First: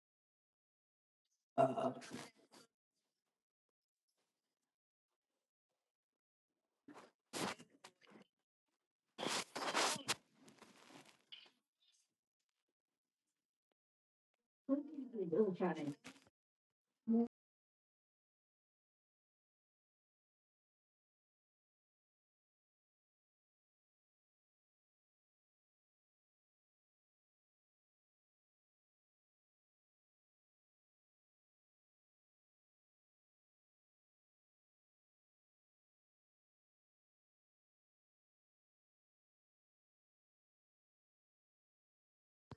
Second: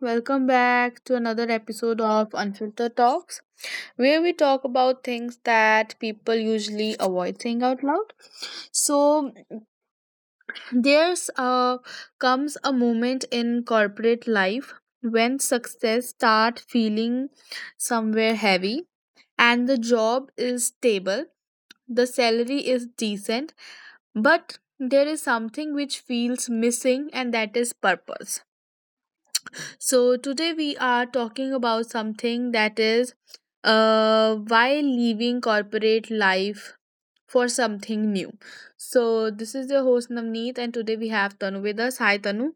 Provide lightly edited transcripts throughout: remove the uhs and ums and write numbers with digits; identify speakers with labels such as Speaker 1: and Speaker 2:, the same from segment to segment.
Speaker 1: Welcome back to another episode of Unfiltered Talks, where we talk about things that people usually avoid saying out loud. So, there's Comes a moment in corporate life when success start feeling somewhere heavy and the job is stable, the salary is decent, but there is something which feels missing and that is purpose. So, today we are talking about something that is, why leaving corporate life for something new. So, this is your host Navneet, and today we have Tanu with us. Hi, Tanu.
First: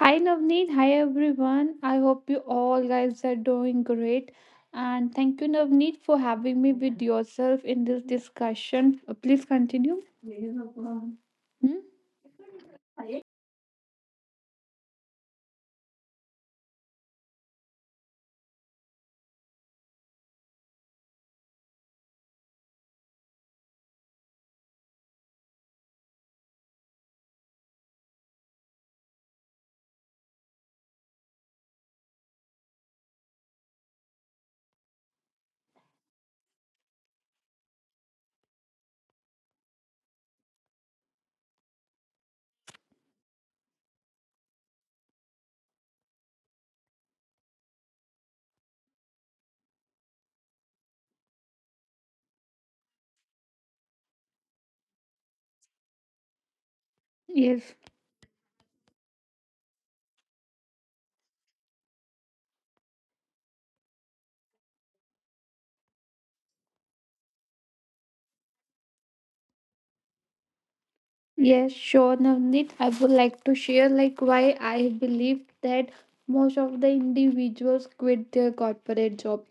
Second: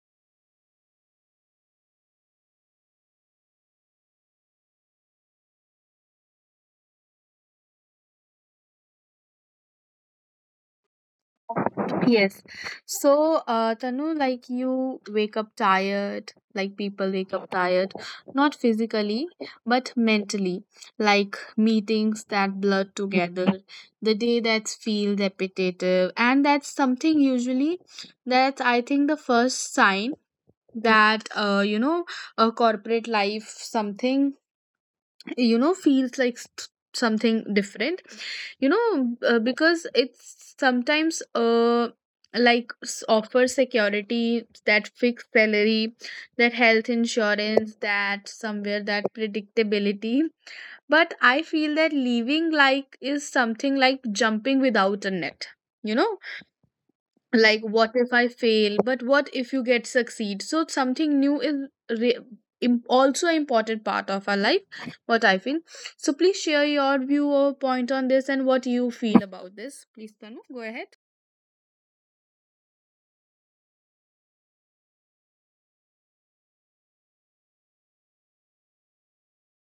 Speaker 2: Hi Navneet, hi everyone. I hope you all guys are doing great. And thank you, Navneet, for having me with yourself in this discussion. Please continue. Hmm?
Speaker 1: Yes. So, Tanu, like you wake up tired, like people wake up tired, not physically, but mentally, like meetings that blur together, the day that feels repetitive, and that's something usually that I think the first sign that a corporate life something, you know, feels like something different, you know. Uh, because it's sometimes like offer security, that fixed salary, that health insurance, that somewhere that predictability, but I feel that leaving like is something like jumping without a net, you know, like
Speaker 2: Yes.
Speaker 1: what if I fail, but what if you get succeed, so something new is re- also an important part of our life, what I feel. So please share your view or point on this and what you feel about this, please Tanu, go ahead.
Speaker 2: Yes, sure, Navneet. I would like to share like why I believe that most of the individuals quit their corporate job.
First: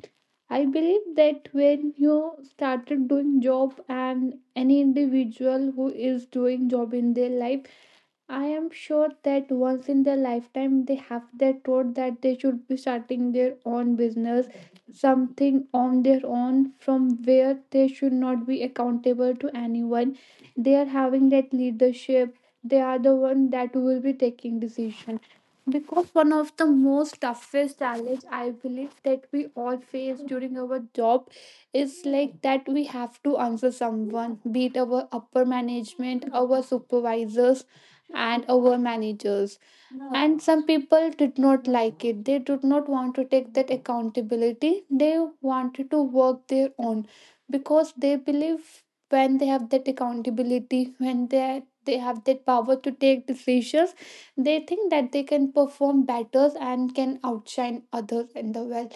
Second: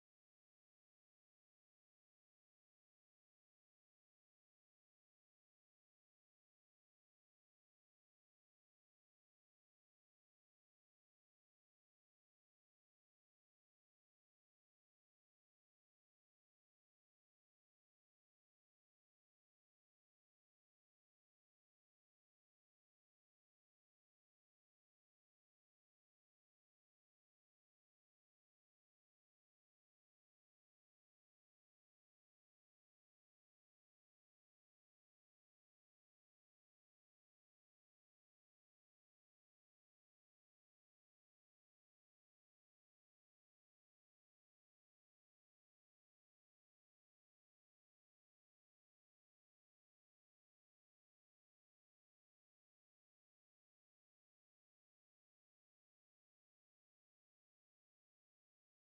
Speaker 2: I believe that when you started doing job and any individual who is doing job in their life I am sure that once in their lifetime they have their thought that they should be starting their own business, something on their own from where they should not be accountable to anyone. They are having that leadership. They are the one that will be taking decision. Because one of the most toughest challenge I believe that we all face during our job is like that we have to answer someone, be it our upper management, our supervisors and our managers. And some people did not like it. They did not want to take that accountability. They wanted to work their own because they believe when they have that accountability, when they have that power to take decisions, they think that they can perform better and can outshine others in the world.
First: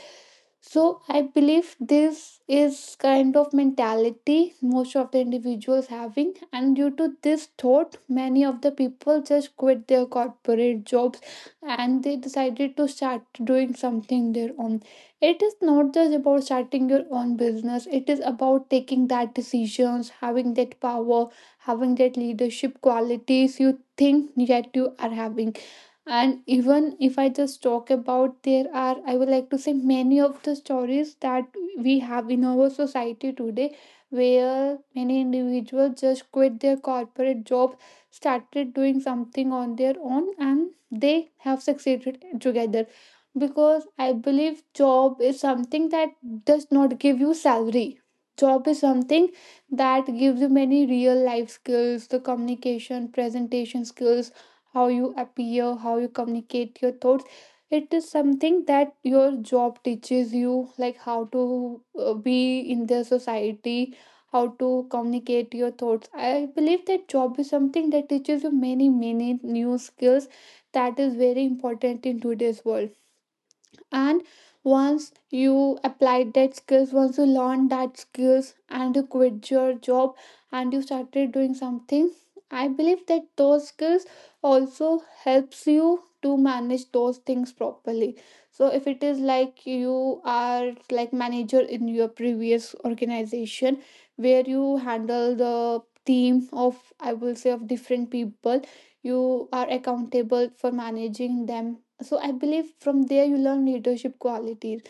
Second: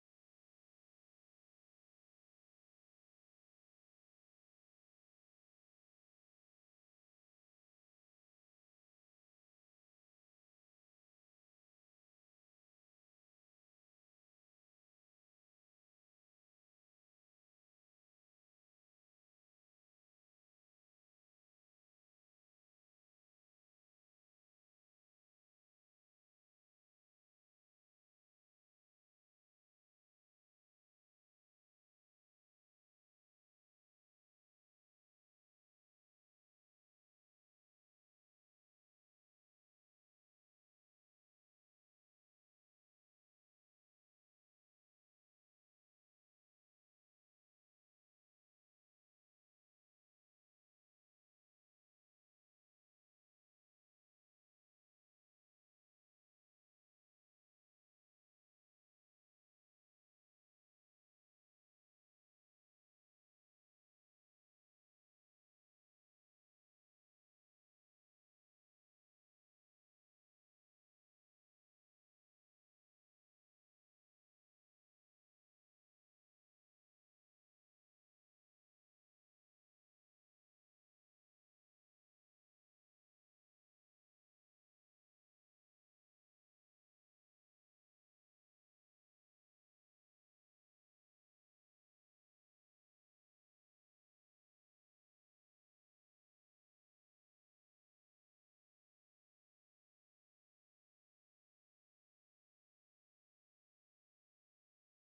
Speaker 2: So I believe this is kind of mentality most of the individuals having, and due to this thought, many of the people just quit their corporate jobs and they decided to start doing something their own. It is not just about starting your own business, it is about taking that decisions, having that power, having that leadership qualities you think yet you are having, and even if I just talk about, there are, I would like to say, many of the stories that we have in our society today where many individuals just quit their corporate job, started doing something on their own, and they have succeeded together. Because I believe job is something that does not give you salary. Job is something that gives you many real life skills, the communication, presentation skills, how you appear, how you communicate your thoughts. It is something that your job teaches you, like how to be in the society, how to communicate your thoughts. I believe that job is something that teaches you many, many new skills that is very important in today's world. And once you applied that skills, once you learned that skills and you quit your job and you started doing something, I believe that those skills also helps you to manage those things properly. So if it is like you are like manager in your previous organization where you handle the team of, I will say, of different people, you are accountable for managing them, so I believe from there you learn leadership qualities.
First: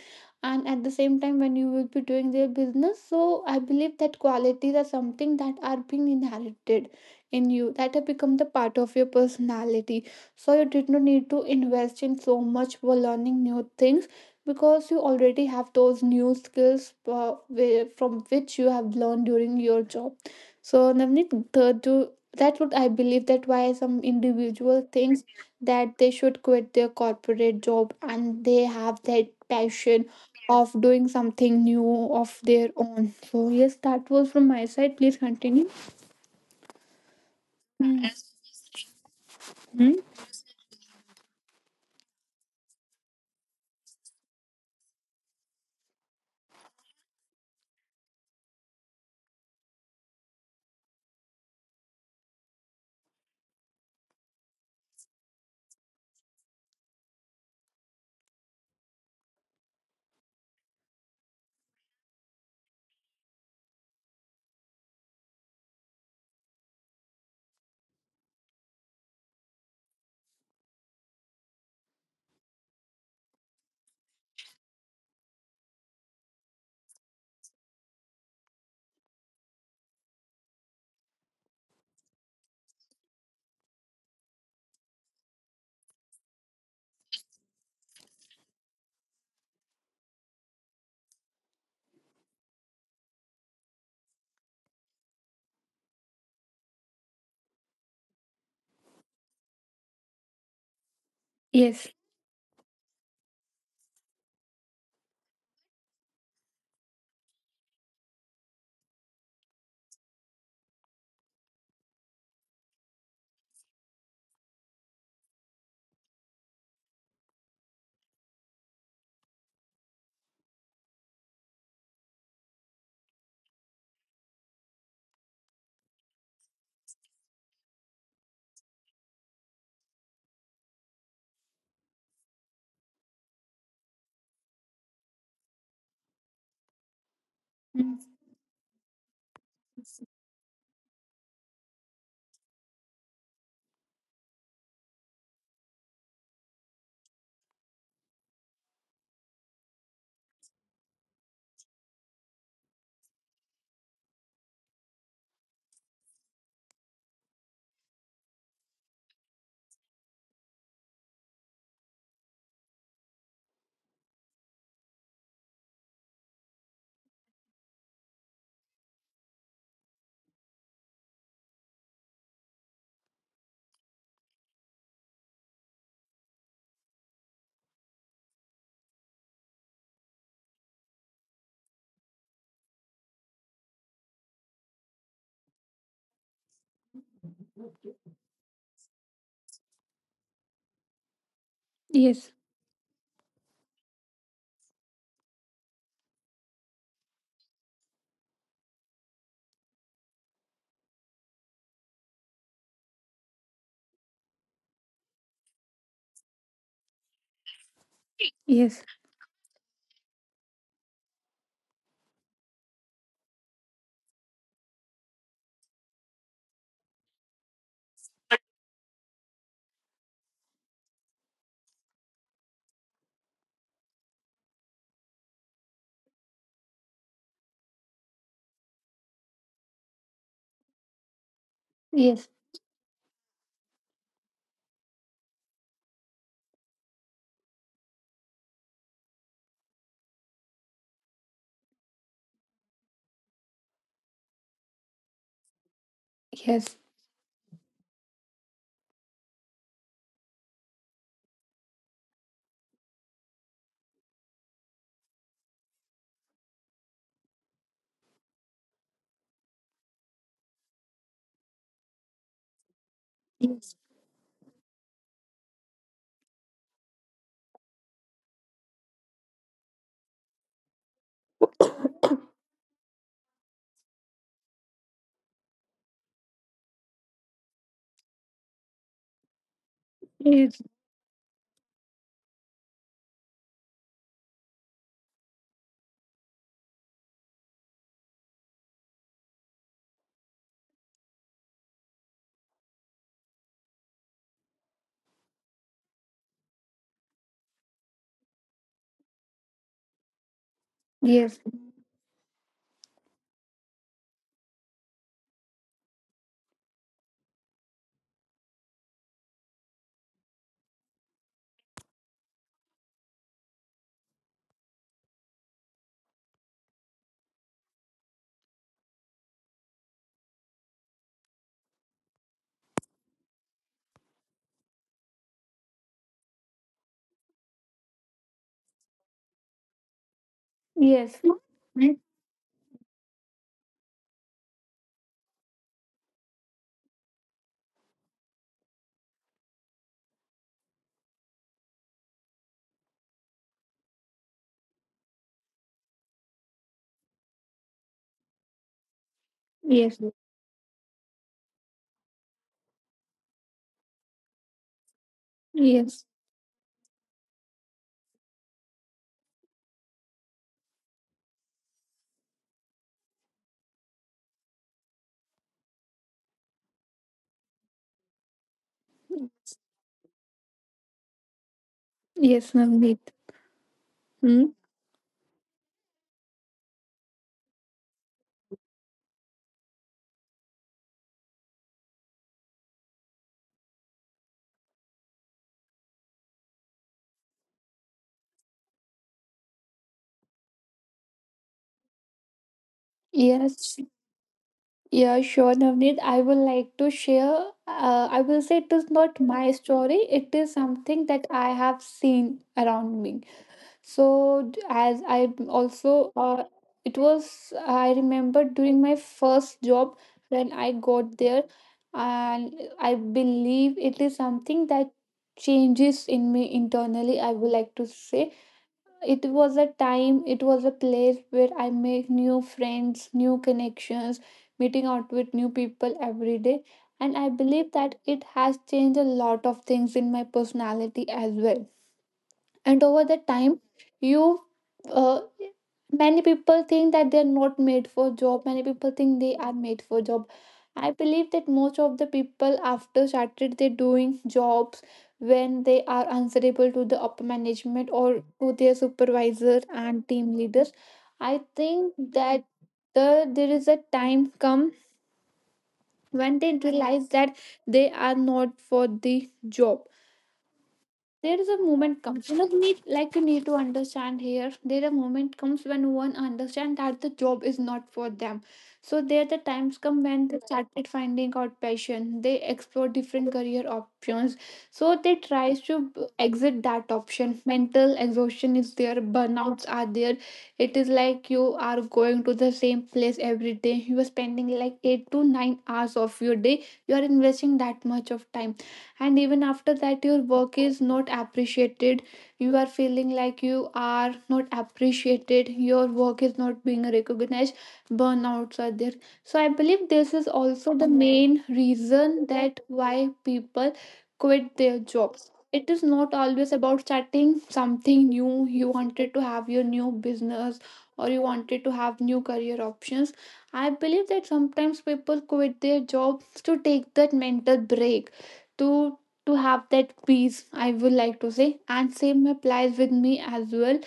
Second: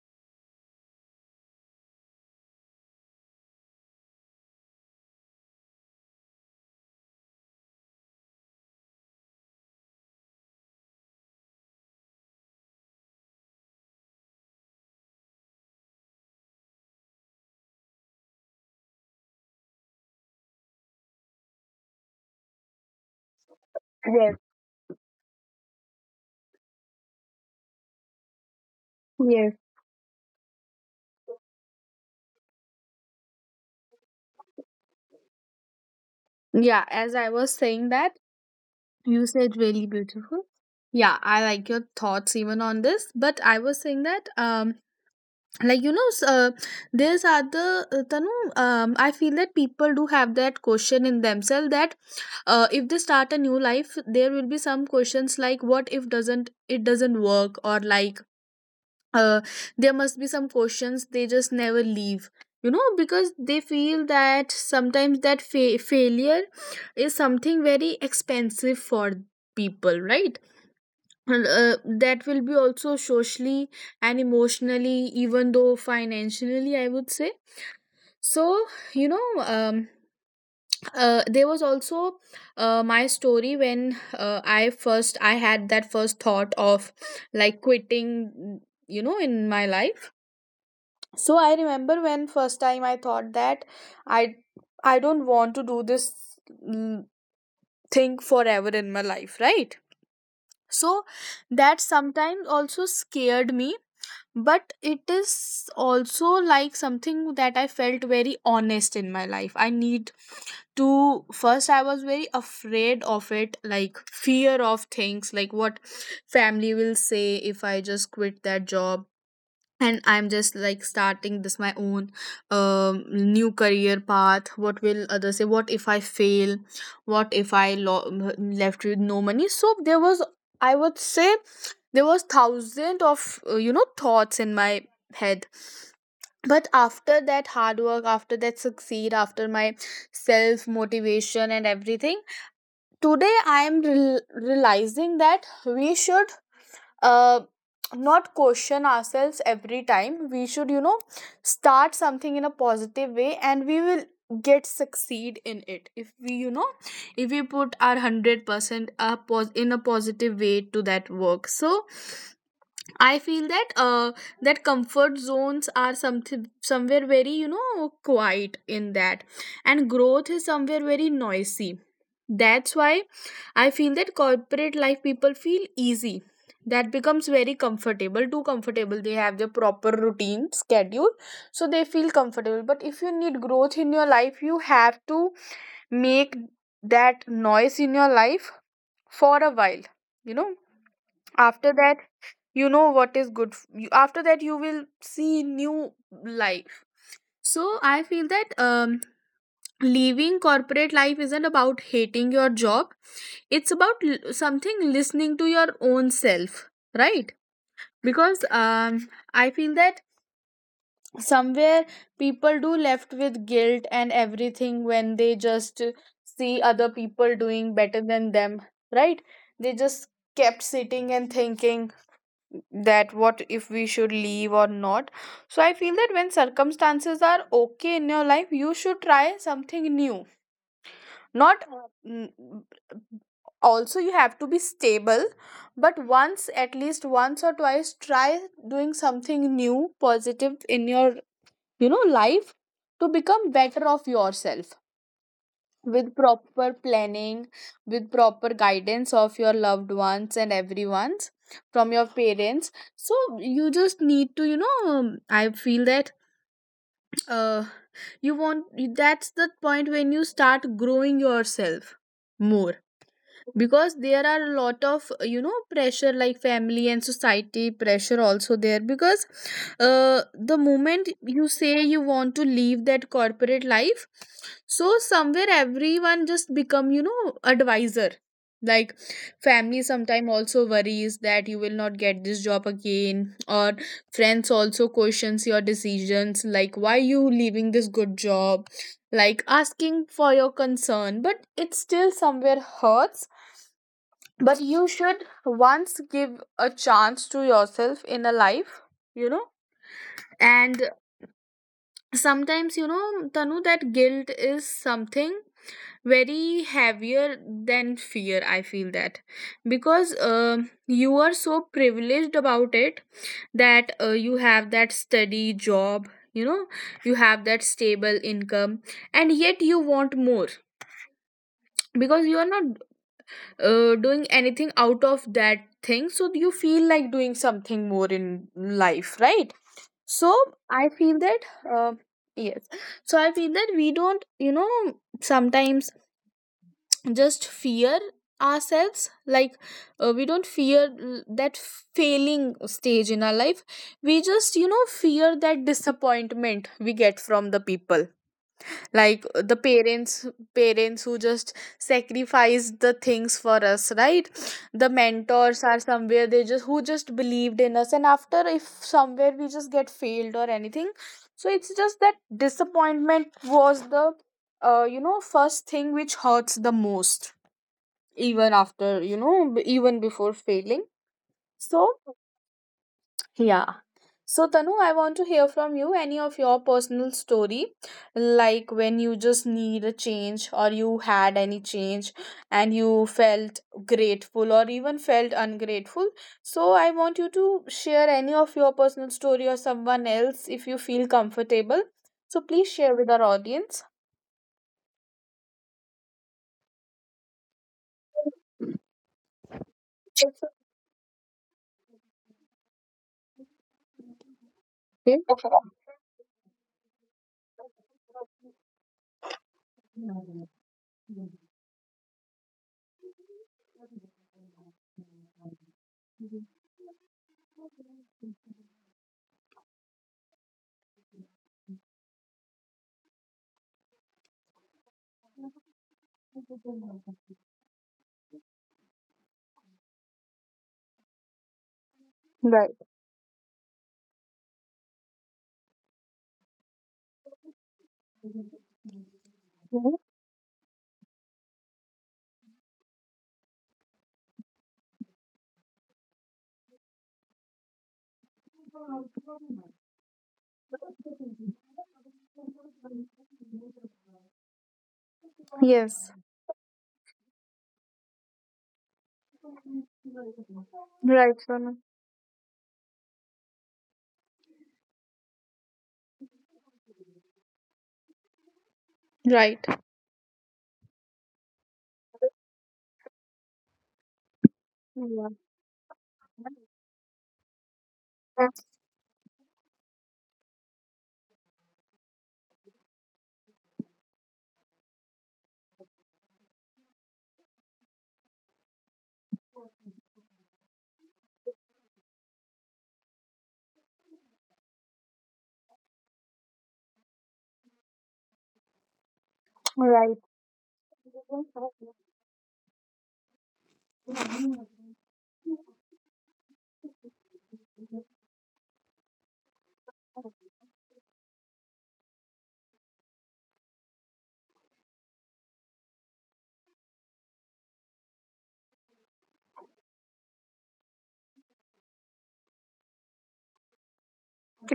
Speaker 2: And at the same time when you will be doing their business, so I believe that qualities are something that are being inherited in you, that have become the part of your personality. So you did not need to invest in so much for learning new things because you already have those new skills from which you have learned during your job. So Navneet, that would, I believe, that why some
Speaker 1: Yes,
Speaker 2: individual things that they should quit their corporate job and they have that
Speaker 1: yes.
Speaker 2: passion of doing something new of their own. So, yes, that was from my side. Please continue.
Speaker 1: Yeah, as I was saying
Speaker 2: Mm.
Speaker 1: that, you said really beautiful. Yeah, I like your thoughts even on this, but I was saying that you know, there's other, Tanu, I feel that people do have that question in themselves that, if they start a new life there will be some questions like what if doesn't work, or like, uh, there must be some questions they just never leave, you know, because they feel that sometimes that failure is something very expensive for people, right? And, that will be also socially and emotionally, even though financially I would say. So, you know um there was also, my story when, I had that first thought of like quitting, you know, in my life. So I remember when first time I thought that i i don't want to do this, mm, thing forever in my life, right? So that
Speaker 2: Yes.
Speaker 1: sometimes also scared me, but it is also like something that I felt very honest in my life, I need to. First I was very afraid of it, like fear of things, like what family will say if I just quit that job and I'm just like starting this my own, new career path, what will others say, what if I fail, what if I left with no money. So there was, I would say, there was thousand of, thoughts in my head. But after that hard work,
Speaker 2: Mm.
Speaker 1: after that succeed, after my self motivation and everything, today I am rel realizing that we should, uh, not question ourselves every time, we should, you know, start something in a positive way and we will get succeed in it if we, you know, if we put our 100% in a positive way to that work. So I feel that that comfort zones are something somewhere very, you know, quiet in that, and growth is somewhere very noisy. That's why I feel that corporate life people feel easy. That becomes very comfortable, too comfortable. They have their proper routine, schedule, so they feel comfortable. But if you need growth in your life, you have to make that noise in your life for a while. You know, after that
Speaker 2: Yes.
Speaker 1: you know what is good you, after that you will see new life. So I feel that, leaving corporate life isn't about hating your job. It's about something listening to your own self, right? Because,
Speaker 2: Yes.
Speaker 1: I feel that somewhere people do left with guilt and everything when they just see other people doing better than them, right? They just kept sitting and thinking that what if we should leave or not. So I feel that when circumstances are okay in your life you should try something new, not n-
Speaker 2: Yes.
Speaker 1: also you have to be stable, but once, at least once or twice try doing something new positive in your, you know, life, to become better of yourself, with proper
Speaker 2: Yes.
Speaker 1: planning, with proper guidance of your loved ones and everyone's, from your parents. So you just need to, you know, I feel that, uh you want, that's the point when you start growing yourself more, because there are a lot of, you know, pressure, like family and society pressure also there, because, the moment you say you want to leave that corporate life, so somewhere everyone just become, you know, advisor, like family sometime also
Speaker 2: Yes. Yes.
Speaker 1: worries that you will not get this job again, or friends also questions your decisions, like why you leaving this good job, like asking for your concern, but it still somewhere hurts, but you should once give a chance to yourself in a life, you know. And
Speaker 2: Yes.
Speaker 1: sometimes, you know, Tanu, that guilt is something very heavier than fear, I feel that, because, you are so privileged about it, that, you have that steady job, you know, you have that stable income, and yet you want more, because you are not, doing anything out of that thing, so you feel like doing something more in life, right? So I feel that, uh,
Speaker 2: Yes.
Speaker 1: yes. So I feel that we don't, you know, sometimes just fear ourselves, like, we don't fear that failing stage in our life, we just, you know, fear that disappointment we get from the people, like, the parents,
Speaker 2: Yes.
Speaker 1: parents who just sacrificed the things for us, right? The mentors are somewhere, they
Speaker 2: Yes.
Speaker 1: just, who just believed in us, and after if somewhere we just get failed or anything. So it's just that disappointment was the, first thing which hurts the most, even after, even before failing. So
Speaker 2: Yes, Navneet.
Speaker 1: yeah, so, Tanu, I
Speaker 2: Hmm?
Speaker 1: want to hear from you any of your personal story, like when you just need a change or you had any change and you felt grateful or even felt ungrateful. So, I want you to share any of your personal story or someone else if you feel comfortable. So, please share with our audience.
Speaker 2: Yes. Yeah, sure, Navneet. I would like to share. I will say it is not my
Speaker 1: It's
Speaker 2: story. It is something that I have seen around me. So,
Speaker 1: okay.
Speaker 2: as I also, it was, I remember during my first job when I got there, and I believe it is something that changes in me internally. I would like to say it was a time, it was a place where I make new friends, new connections, meeting out with new people every day. And I believe that it has changed a lot of things in my personality as well.
Speaker 1: Right.
Speaker 2: And over the time, you uh, many people think that they're not made for job, many people think they are made for job. I believe that most of the people after started they doing jobs, when they are answerable to the upper management or to their supervisor and team leaders, I think that there is a time come
Speaker 1: Yes.
Speaker 2: when they realize that they are not for the job.
Speaker 1: Right, Sona.
Speaker 2: There is a moment comes, you know, need, like, you need to understand here, there a moment comes when no one understands that the job is not for them.
Speaker 1: Right.
Speaker 2: So there the times come when they started finding out passion, they explore different career options.
Speaker 1: Yeah.
Speaker 2: So they tries to exit that option. Mental exhaustion is there, burnouts are there. It is like you are going to the same place every day, you are spending like 8 to 9 hours of your day, you are investing that much of time, and even after that your work is not appreciated, you are feeling like you are not appreciated, your work is not being recognized, burnouts are there. So I believe this is also the main reason that why people quit their
Speaker 1: Right.
Speaker 2: jobs. It is not always about starting something new, you wanted to have
Speaker 1: Okay.
Speaker 2: your new business or you wanted to have new career options. I believe that sometimes people quit their jobs to take that mental break, to have that peace, I would like to say, and same applies with me as well.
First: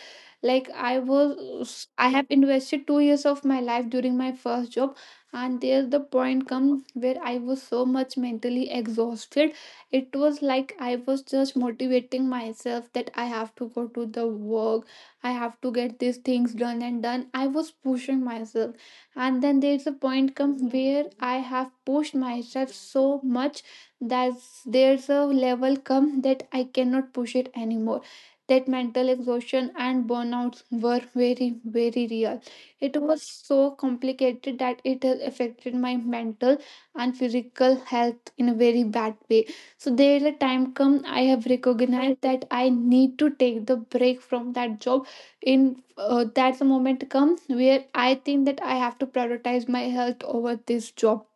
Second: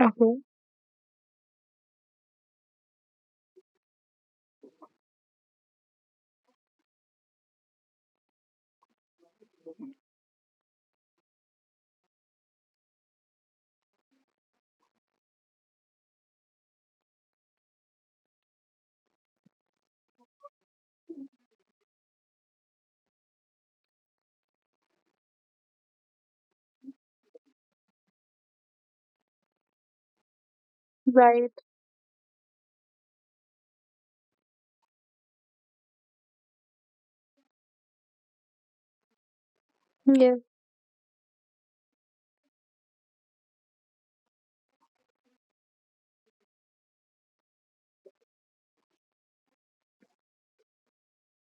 Speaker 2: Like I have invested 2 years of my life during my first job, and there's the point come where I was so much mentally exhausted. It was like I was just motivating myself that I have to go to the work, I have to get these things done and done, I was pushing myself. And then there's a point come where I have pushed myself so much, that's there's a level come that I cannot push it anymore. That mental exhaustion and burnouts were
Speaker 1: Right.
Speaker 2: very, very real. It was so complicated that it has affected my mental and physical health in a very bad way. So there
Speaker 1: Yes.
Speaker 2: a time come I have recognized that I need to take the break from that job. In That's a moment comes where I think that I have to prioritize my health over this job.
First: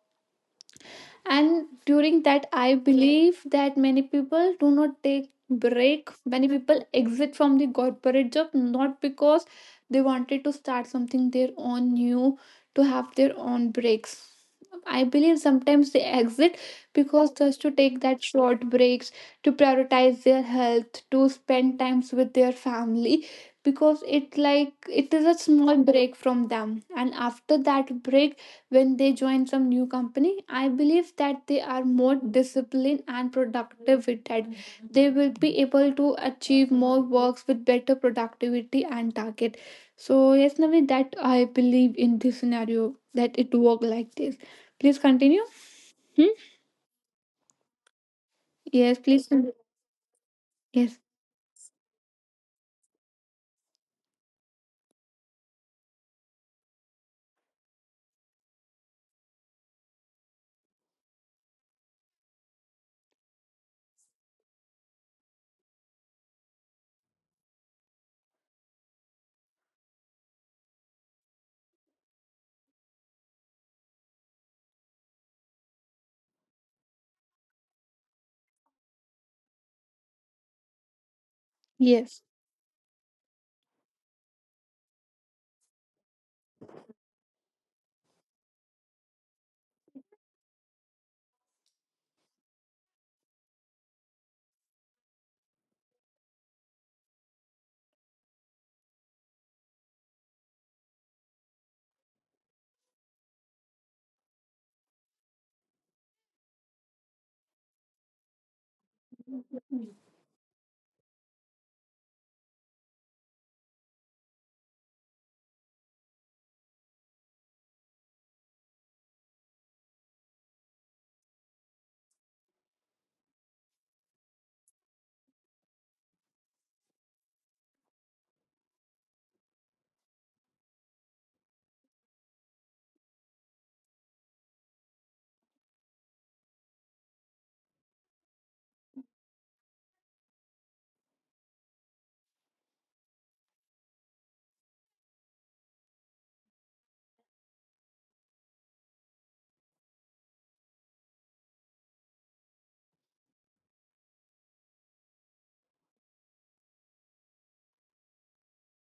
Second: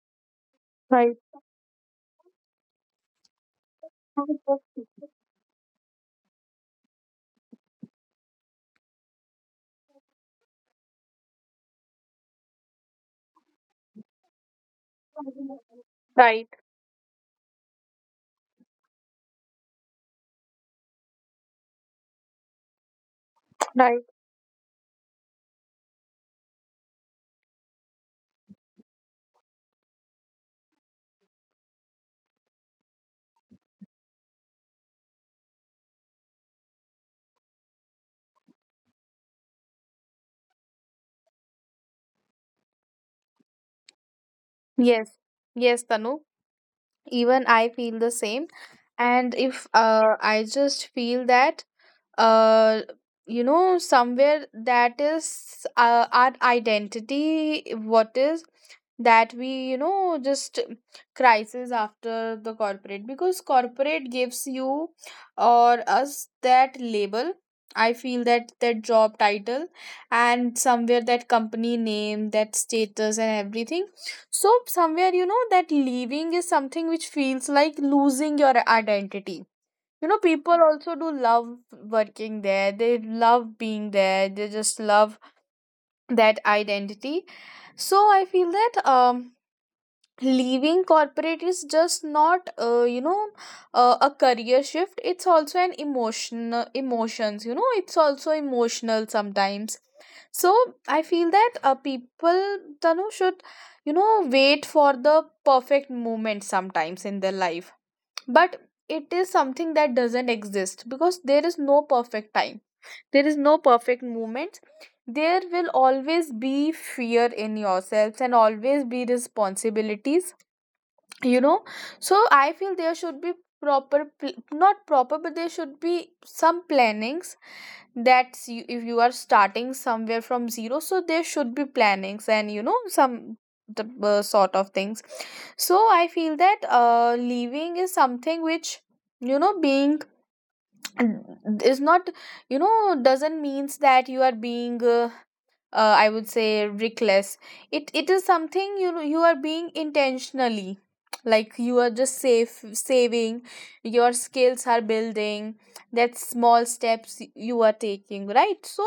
Speaker 1: Right.
Speaker 2: And during that I believe that many people do not take break, many people exit from the corporate job not because they wanted to start something their own new, to have their own breaks. I believe sometimes they
Speaker 1: Right.
Speaker 2: exit because just to take that short breaks, to prioritize their health, to spend times with their family,
Speaker 1: Right.
Speaker 2: because it like it is a small break from them. And after that break, when they join some new company, I believe that they are more disciplined and productive with that. They will be able to achieve more works with better productivity and target. So yes, Navi, that I believe in this scenario that it work like this. Please
Speaker 1: Yes.
Speaker 2: continue.
Speaker 1: Yes, Tanu.
Speaker 2: Hmm?
Speaker 1: Even I feel the same.
Speaker 2: Yes, please.
Speaker 1: And if, I just
Speaker 2: Yes,
Speaker 1: feel that, uh, you know, somewhere that is, our identity. What is that we, you know, just crisis after the corporate, because corporate gives you or us that label. I feel that that job title, and somewhere that company name, that status and everything, so somewhere, you know, that leaving is something which feels like losing your identity, you know. People also do love
Speaker 2: yes,
Speaker 1: working there, they love being there, they just love that identity. So I feel that, leaving corporate is just not, a career shift, it's also an emotions, you know, it's also emotional sometimes. So I feel that, people Tanu should, you know, wait for the perfect moment sometimes in their life, but it is something that doesn't exist, because there is no perfect time, there is no perfect moment, there will always be fear in yourselves, and always be responsibilities, you know. So I feel there should be not proper, but there should be some plannings, that's you, if you are starting somewhere from zero, so there should be plannings and you know some the sort of things. So I feel that leaving is something which, you know, being is not, you know, doesn't means that you are being, I would say, reckless. It is something, you know, you are being intentionally, like you are just safe saving, your skills are building, that small steps you are taking, right? So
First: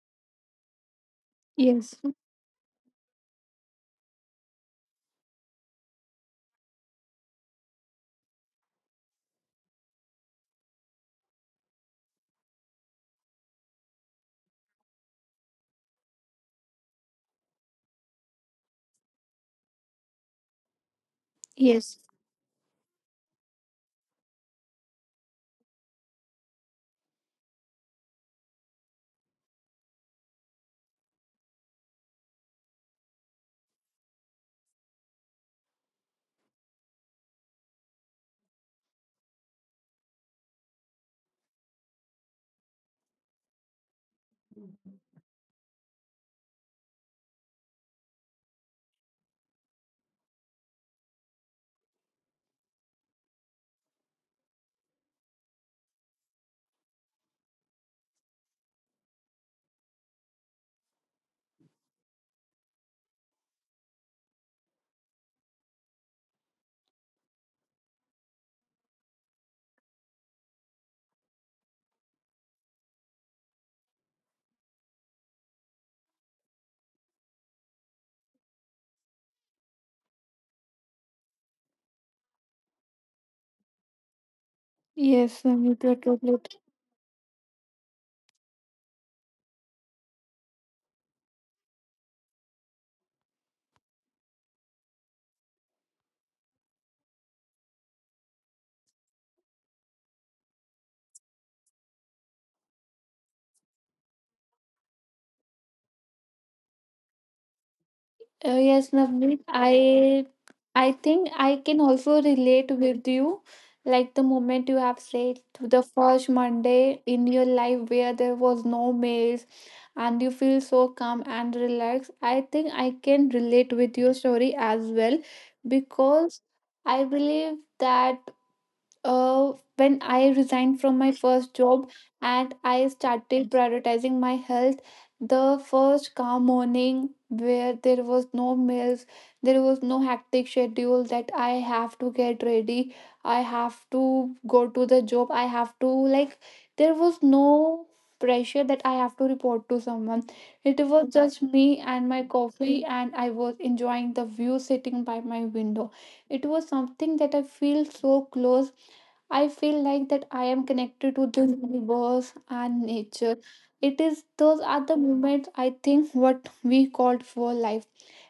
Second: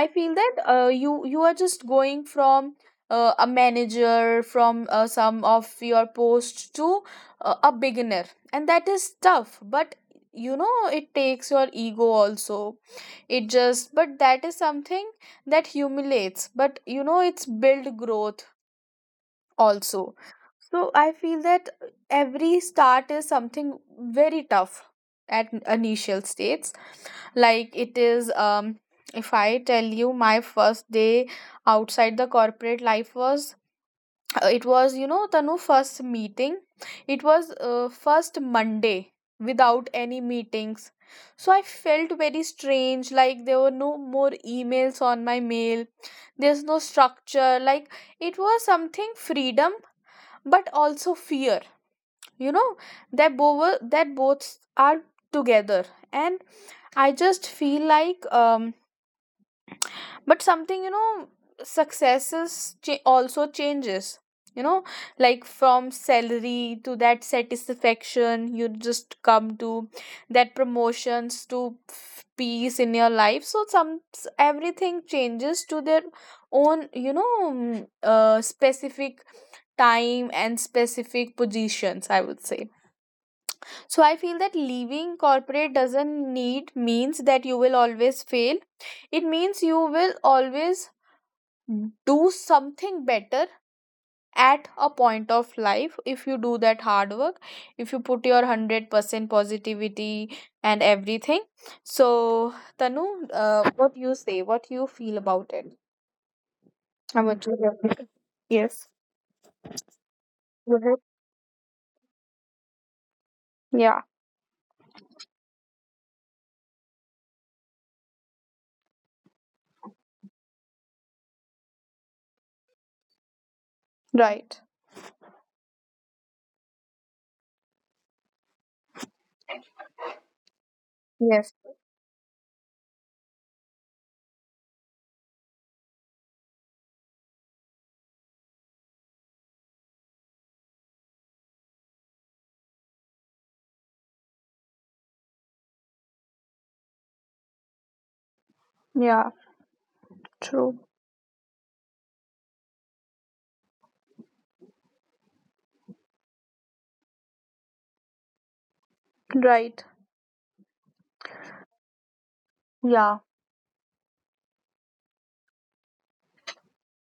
Speaker 1: I feel that, you are just
Speaker 2: yes,
Speaker 1: going from, a manager, from, some of your post to, a beginner, and that is tough, but you know, it takes your ego also, it just, but that is something that humiliates, but you know, it's build growth also. So I feel that
Speaker 2: yes,
Speaker 1: every start is something very tough at initial states. Like it is, if I tell you my first day outside the corporate life was, it was, you know, Tanu, first meeting, it was, first monday without any meetings. So I felt very strange, like there were no more emails on my mail, there's no structure, like it was something freedom, but also fear, you know, that both are together. And I just feel like, but something, you know, successes also changes, you know, like from salary to that satisfaction you just come to that promotions to peace in your life. So everything changes to their own, you know, specific time and specific positions, I would say. So I feel that leaving
Speaker 2: yes.
Speaker 1: corporate
Speaker 2: Navneet, you're
Speaker 1: doesn't
Speaker 2: totally
Speaker 1: need means that you will always fail. It means you will always do something better at a point of life, if you do that hard work, if you put your 100% positivity and everything. So Tanu, what you say, what you feel about it, how much you have. Yes.
Speaker 2: Yes, Navneet,
Speaker 1: Mhm.
Speaker 2: I think I can also relate with you.
Speaker 1: Yeah.
Speaker 2: Like the moment you have said to the first Monday in your life where there was no mails and you feel so calm and relaxed. I think I can relate with your story as well
Speaker 1: Right.
Speaker 2: because I believe that when I resigned from my first job and
Speaker 1: Yes.
Speaker 2: I started prioritizing my health, the first calm morning where there was no meals, there was no hectic schedule that I have to get ready, I have to go to the job, I have to like, there was no pressure that I have to report to someone.
Speaker 1: Yeah.
Speaker 2: It was just me
Speaker 1: True.
Speaker 2: and my coffee, and I was enjoying the view sitting by my window. It was something that I feel so close, I feel like that I am
Speaker 1: Right.
Speaker 2: connected to the universe and nature. It is
Speaker 1: Yeah.
Speaker 2: those are the moments I think what we called for life.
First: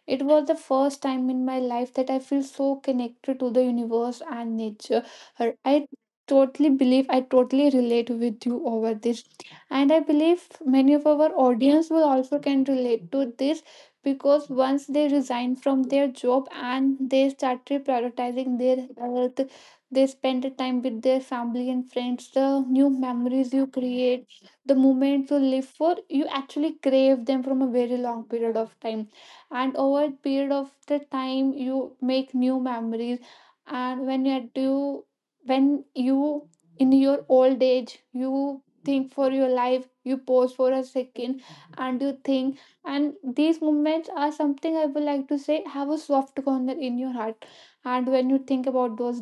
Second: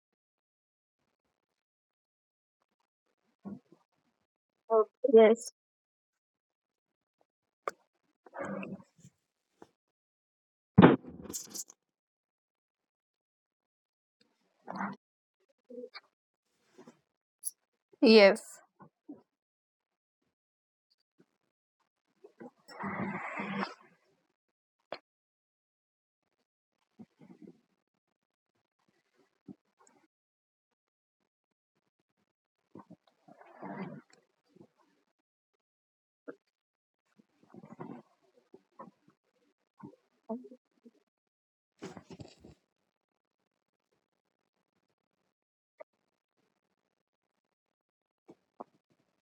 Speaker 2: It was the first time in my life that I feel so connected to the universe and nature.
Speaker 1: Yes.
Speaker 2: I totally believe, I totally relate with you over this. And I believe many of our audience will also can relate to this because once they resign from their job and they started prioritizing
Speaker 1: Yes.
Speaker 2: their health, they spend the time with their family and friends, the new memories you create, the moments you live for, you actually crave them from a very long period of time. And over a period of the time you make new memories, and when you do, when you in your old age you think for your life, you pause for a second and you think. And these moments are something I would like to say have a soft corner in your heart. And when you think about those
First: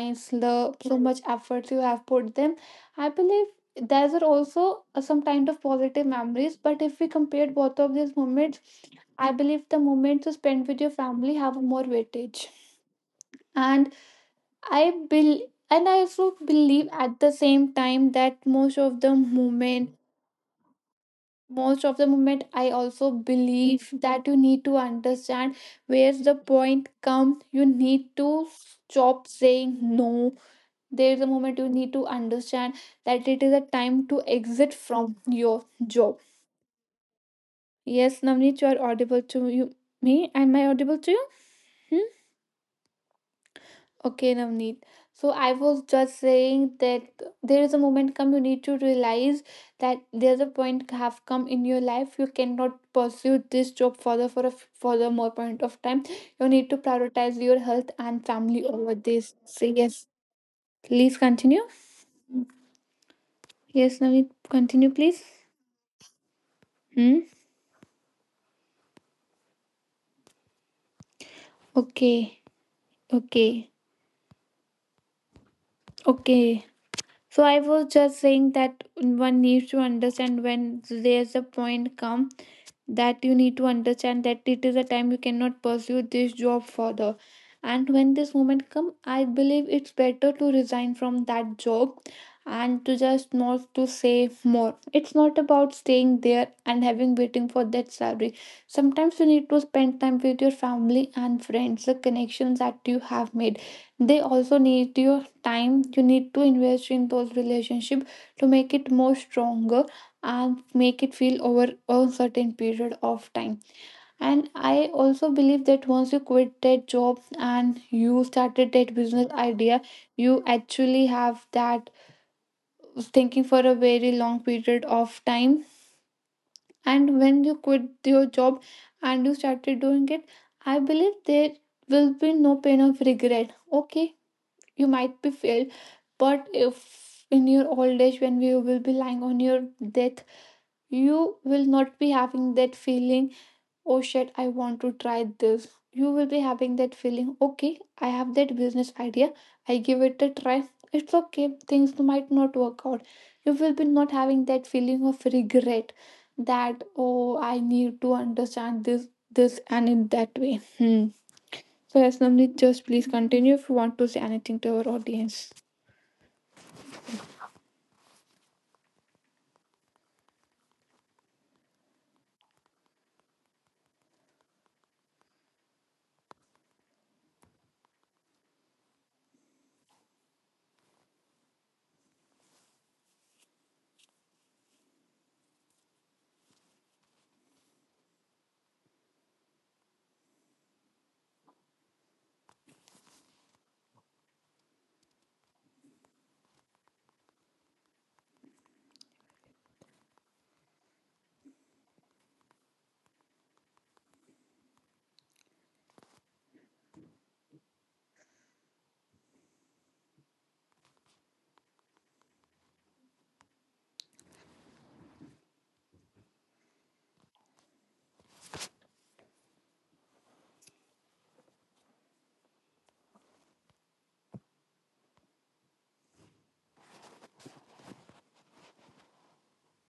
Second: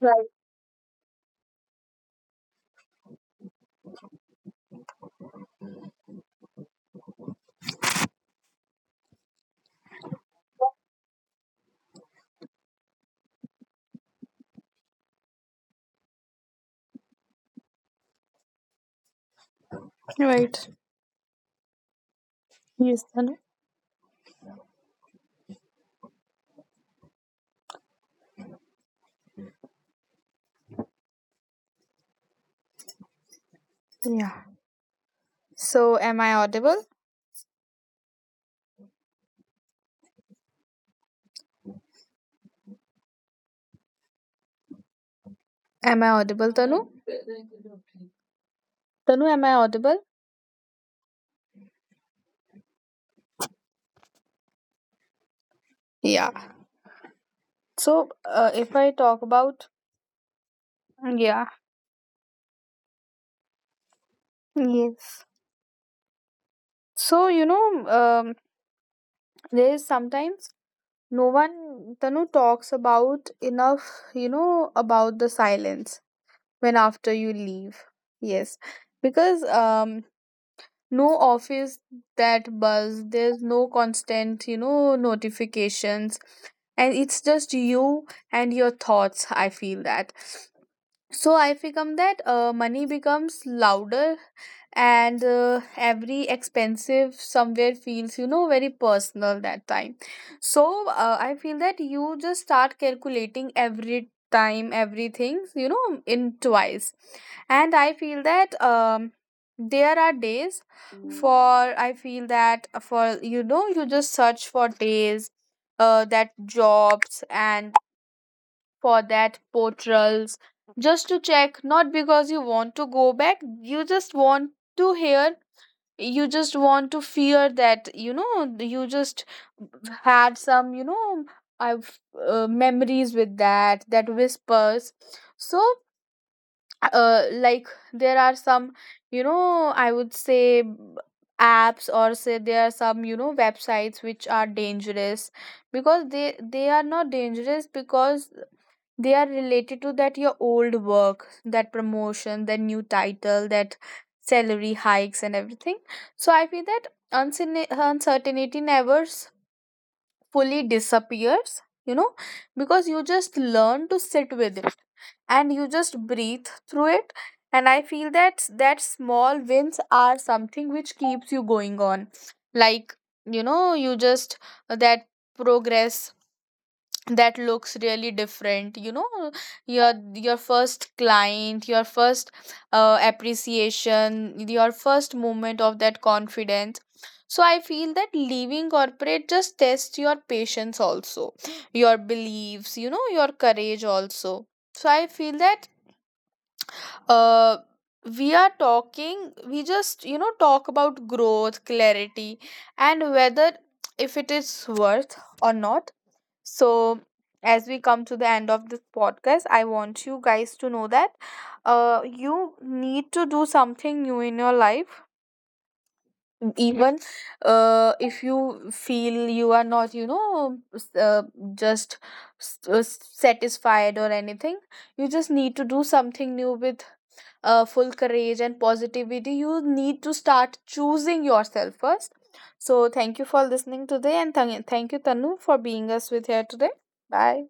Speaker 1: Right.
Speaker 2: the so much effort you have put them, I believe these are also some kind of positive memories. But if we compare both of these moments, I believe the moments you spend with your family have a more weightage. And I bel and I also believe at the same time that
Speaker 1: Right.
Speaker 2: most of the moment I
Speaker 1: Yes
Speaker 2: also
Speaker 1: Tanu.
Speaker 2: believe that you need to understand where's the point come. You need to stop saying no, there is a moment you need to understand that it is a time to
Speaker 1: Yeah.
Speaker 2: exit from your
Speaker 1: So
Speaker 2: job.
Speaker 1: am I audible?
Speaker 2: Yes Navneet, you are audible to you me. Am I audible to you? Hmm? Okay Navneet, so I was
Speaker 1: Am
Speaker 2: just
Speaker 1: I
Speaker 2: saying
Speaker 1: audible, Tanu?
Speaker 2: that there is a moment come you need to
Speaker 1: Tanu,
Speaker 2: realize
Speaker 1: am I
Speaker 2: that
Speaker 1: audible?
Speaker 2: there's a point have come in your life, you cannot pursue this job further for a further more point of time. You
Speaker 1: Yeah.
Speaker 2: need to prioritize your health and
Speaker 1: So,
Speaker 2: family over
Speaker 1: if I
Speaker 2: this.
Speaker 1: talk
Speaker 2: So
Speaker 1: about,
Speaker 2: yes, please continue.
Speaker 1: yeah,
Speaker 2: Yes Navneet, continue please.
Speaker 1: yes.
Speaker 2: Hmm.
Speaker 1: So you know, there is sometimes no one Tanu
Speaker 2: Okay,
Speaker 1: talks about
Speaker 2: okay,
Speaker 1: enough, you know, about the silence
Speaker 2: okay.
Speaker 1: when after
Speaker 2: So
Speaker 1: you
Speaker 2: I was
Speaker 1: leave.
Speaker 2: just saying
Speaker 1: Yes,
Speaker 2: that one
Speaker 1: because
Speaker 2: needs to understand when
Speaker 1: no
Speaker 2: there's a
Speaker 1: office,
Speaker 2: point come
Speaker 1: that buzz,
Speaker 2: that you
Speaker 1: there's
Speaker 2: need to
Speaker 1: no
Speaker 2: understand that
Speaker 1: constant,
Speaker 2: it
Speaker 1: you
Speaker 2: is a
Speaker 1: know,
Speaker 2: time you cannot pursue
Speaker 1: notifications,
Speaker 2: this job
Speaker 1: and
Speaker 2: further.
Speaker 1: it's just
Speaker 2: And when
Speaker 1: you
Speaker 2: this moment
Speaker 1: and your
Speaker 2: come I
Speaker 1: thoughts. I
Speaker 2: believe it's
Speaker 1: feel that.
Speaker 2: better to resign from
Speaker 1: So
Speaker 2: that
Speaker 1: I
Speaker 2: job,
Speaker 1: become that,
Speaker 2: and to
Speaker 1: money
Speaker 2: just
Speaker 1: becomes
Speaker 2: not to
Speaker 1: louder,
Speaker 2: save more. It's
Speaker 1: and
Speaker 2: not about staying
Speaker 1: every
Speaker 2: there and having
Speaker 1: expensive
Speaker 2: waiting for that
Speaker 1: somewhere
Speaker 2: salary.
Speaker 1: feels, you know, very
Speaker 2: Sometimes you need
Speaker 1: personal
Speaker 2: to
Speaker 1: that
Speaker 2: spend
Speaker 1: time.
Speaker 2: time with your
Speaker 1: So
Speaker 2: family and
Speaker 1: I feel
Speaker 2: friends, the
Speaker 1: that you
Speaker 2: connections
Speaker 1: just
Speaker 2: that
Speaker 1: start
Speaker 2: you have made,
Speaker 1: calculating
Speaker 2: they
Speaker 1: every
Speaker 2: also
Speaker 1: time
Speaker 2: need your
Speaker 1: everything,
Speaker 2: time,
Speaker 1: you
Speaker 2: you
Speaker 1: know,
Speaker 2: need to
Speaker 1: in
Speaker 2: invest in
Speaker 1: twice.
Speaker 2: those
Speaker 1: And
Speaker 2: relationship
Speaker 1: I feel
Speaker 2: to make
Speaker 1: that
Speaker 2: it more stronger
Speaker 1: there are
Speaker 2: and
Speaker 1: days,
Speaker 2: make it feel
Speaker 1: for
Speaker 2: over a
Speaker 1: I feel
Speaker 2: certain
Speaker 1: that,
Speaker 2: period
Speaker 1: for
Speaker 2: of time.
Speaker 1: you know, you just
Speaker 2: And
Speaker 1: search for
Speaker 2: I also
Speaker 1: days
Speaker 2: believe that once you
Speaker 1: that
Speaker 2: quit that job
Speaker 1: jobs
Speaker 2: and
Speaker 1: and
Speaker 2: you started that
Speaker 1: for
Speaker 2: business
Speaker 1: that
Speaker 2: idea, you
Speaker 1: portals
Speaker 2: actually
Speaker 1: just to
Speaker 2: have
Speaker 1: check,
Speaker 2: that
Speaker 1: not because you want to go
Speaker 2: thinking for
Speaker 1: back,
Speaker 2: a very
Speaker 1: you just
Speaker 2: long
Speaker 1: want
Speaker 2: period
Speaker 1: to
Speaker 2: of
Speaker 1: hear,
Speaker 2: time.
Speaker 1: you just
Speaker 2: And
Speaker 1: want to
Speaker 2: when you
Speaker 1: fear
Speaker 2: quit
Speaker 1: that,
Speaker 2: your
Speaker 1: you
Speaker 2: job
Speaker 1: know, you
Speaker 2: and you
Speaker 1: just
Speaker 2: started doing it,
Speaker 1: had
Speaker 2: I
Speaker 1: some, you
Speaker 2: believe
Speaker 1: know,
Speaker 2: there will
Speaker 1: I've
Speaker 2: be no pain of
Speaker 1: memories
Speaker 2: regret.
Speaker 1: with that,
Speaker 2: Okay,
Speaker 1: that
Speaker 2: you
Speaker 1: whispers.
Speaker 2: might be failed,
Speaker 1: So
Speaker 2: but if in your old
Speaker 1: like,
Speaker 2: age when you
Speaker 1: there
Speaker 2: will
Speaker 1: are
Speaker 2: be lying
Speaker 1: some,
Speaker 2: on your
Speaker 1: you
Speaker 2: death,
Speaker 1: know, I would say
Speaker 2: you will not be having
Speaker 1: apps,
Speaker 2: that
Speaker 1: or say
Speaker 2: feeling,
Speaker 1: there are some, you
Speaker 2: oh
Speaker 1: know,
Speaker 2: shit, I
Speaker 1: websites
Speaker 2: want to
Speaker 1: which are
Speaker 2: try this.
Speaker 1: dangerous,
Speaker 2: You will be having
Speaker 1: because
Speaker 2: that
Speaker 1: they
Speaker 2: feeling,
Speaker 1: they are
Speaker 2: okay,
Speaker 1: not
Speaker 2: I have
Speaker 1: dangerous
Speaker 2: that business
Speaker 1: because
Speaker 2: idea, I
Speaker 1: they are
Speaker 2: give it a
Speaker 1: related to
Speaker 2: try.
Speaker 1: that your
Speaker 2: It's
Speaker 1: old
Speaker 2: okay,
Speaker 1: work,
Speaker 2: things might
Speaker 1: that
Speaker 2: not work out.
Speaker 1: promotion, that new
Speaker 2: You will be not
Speaker 1: title, that
Speaker 2: having that feeling of
Speaker 1: salary hikes
Speaker 2: regret
Speaker 1: and everything.
Speaker 2: that,
Speaker 1: So I feel
Speaker 2: oh,
Speaker 1: that
Speaker 2: I need to understand this,
Speaker 1: uncertainty
Speaker 2: this,
Speaker 1: never
Speaker 2: and in that way. Hmm.
Speaker 1: fully
Speaker 2: So, Yasnamni,
Speaker 1: disappears,
Speaker 2: just
Speaker 1: you
Speaker 2: please
Speaker 1: know,
Speaker 2: continue if you
Speaker 1: because
Speaker 2: want
Speaker 1: you
Speaker 2: to say
Speaker 1: just
Speaker 2: anything to
Speaker 1: learn
Speaker 2: our
Speaker 1: to sit
Speaker 2: audience.
Speaker 1: with it, and you just breathe through it. And I feel that that small wins are something which keeps you going on. Like, you know, you just that progress, that looks really different, you know. Your first client, your first appreciation, your first moment of that confidence. So I feel that leaving corporate just tests your patience also, your beliefs, you know, your courage also. So I feel that uh we are talking, we just, you know, talk about growth, clarity, and whether if it is worth or not. So, as we come to the end of this podcast, I want you guys to know that you need to do something new in your life. Even if you feel you are not, you know, just satisfied or anything, you just need to do something new with full courage and positivity. You need to start choosing yourself first. So, thank you for listening today, and thank you, Tanu, for being us with here today. Bye.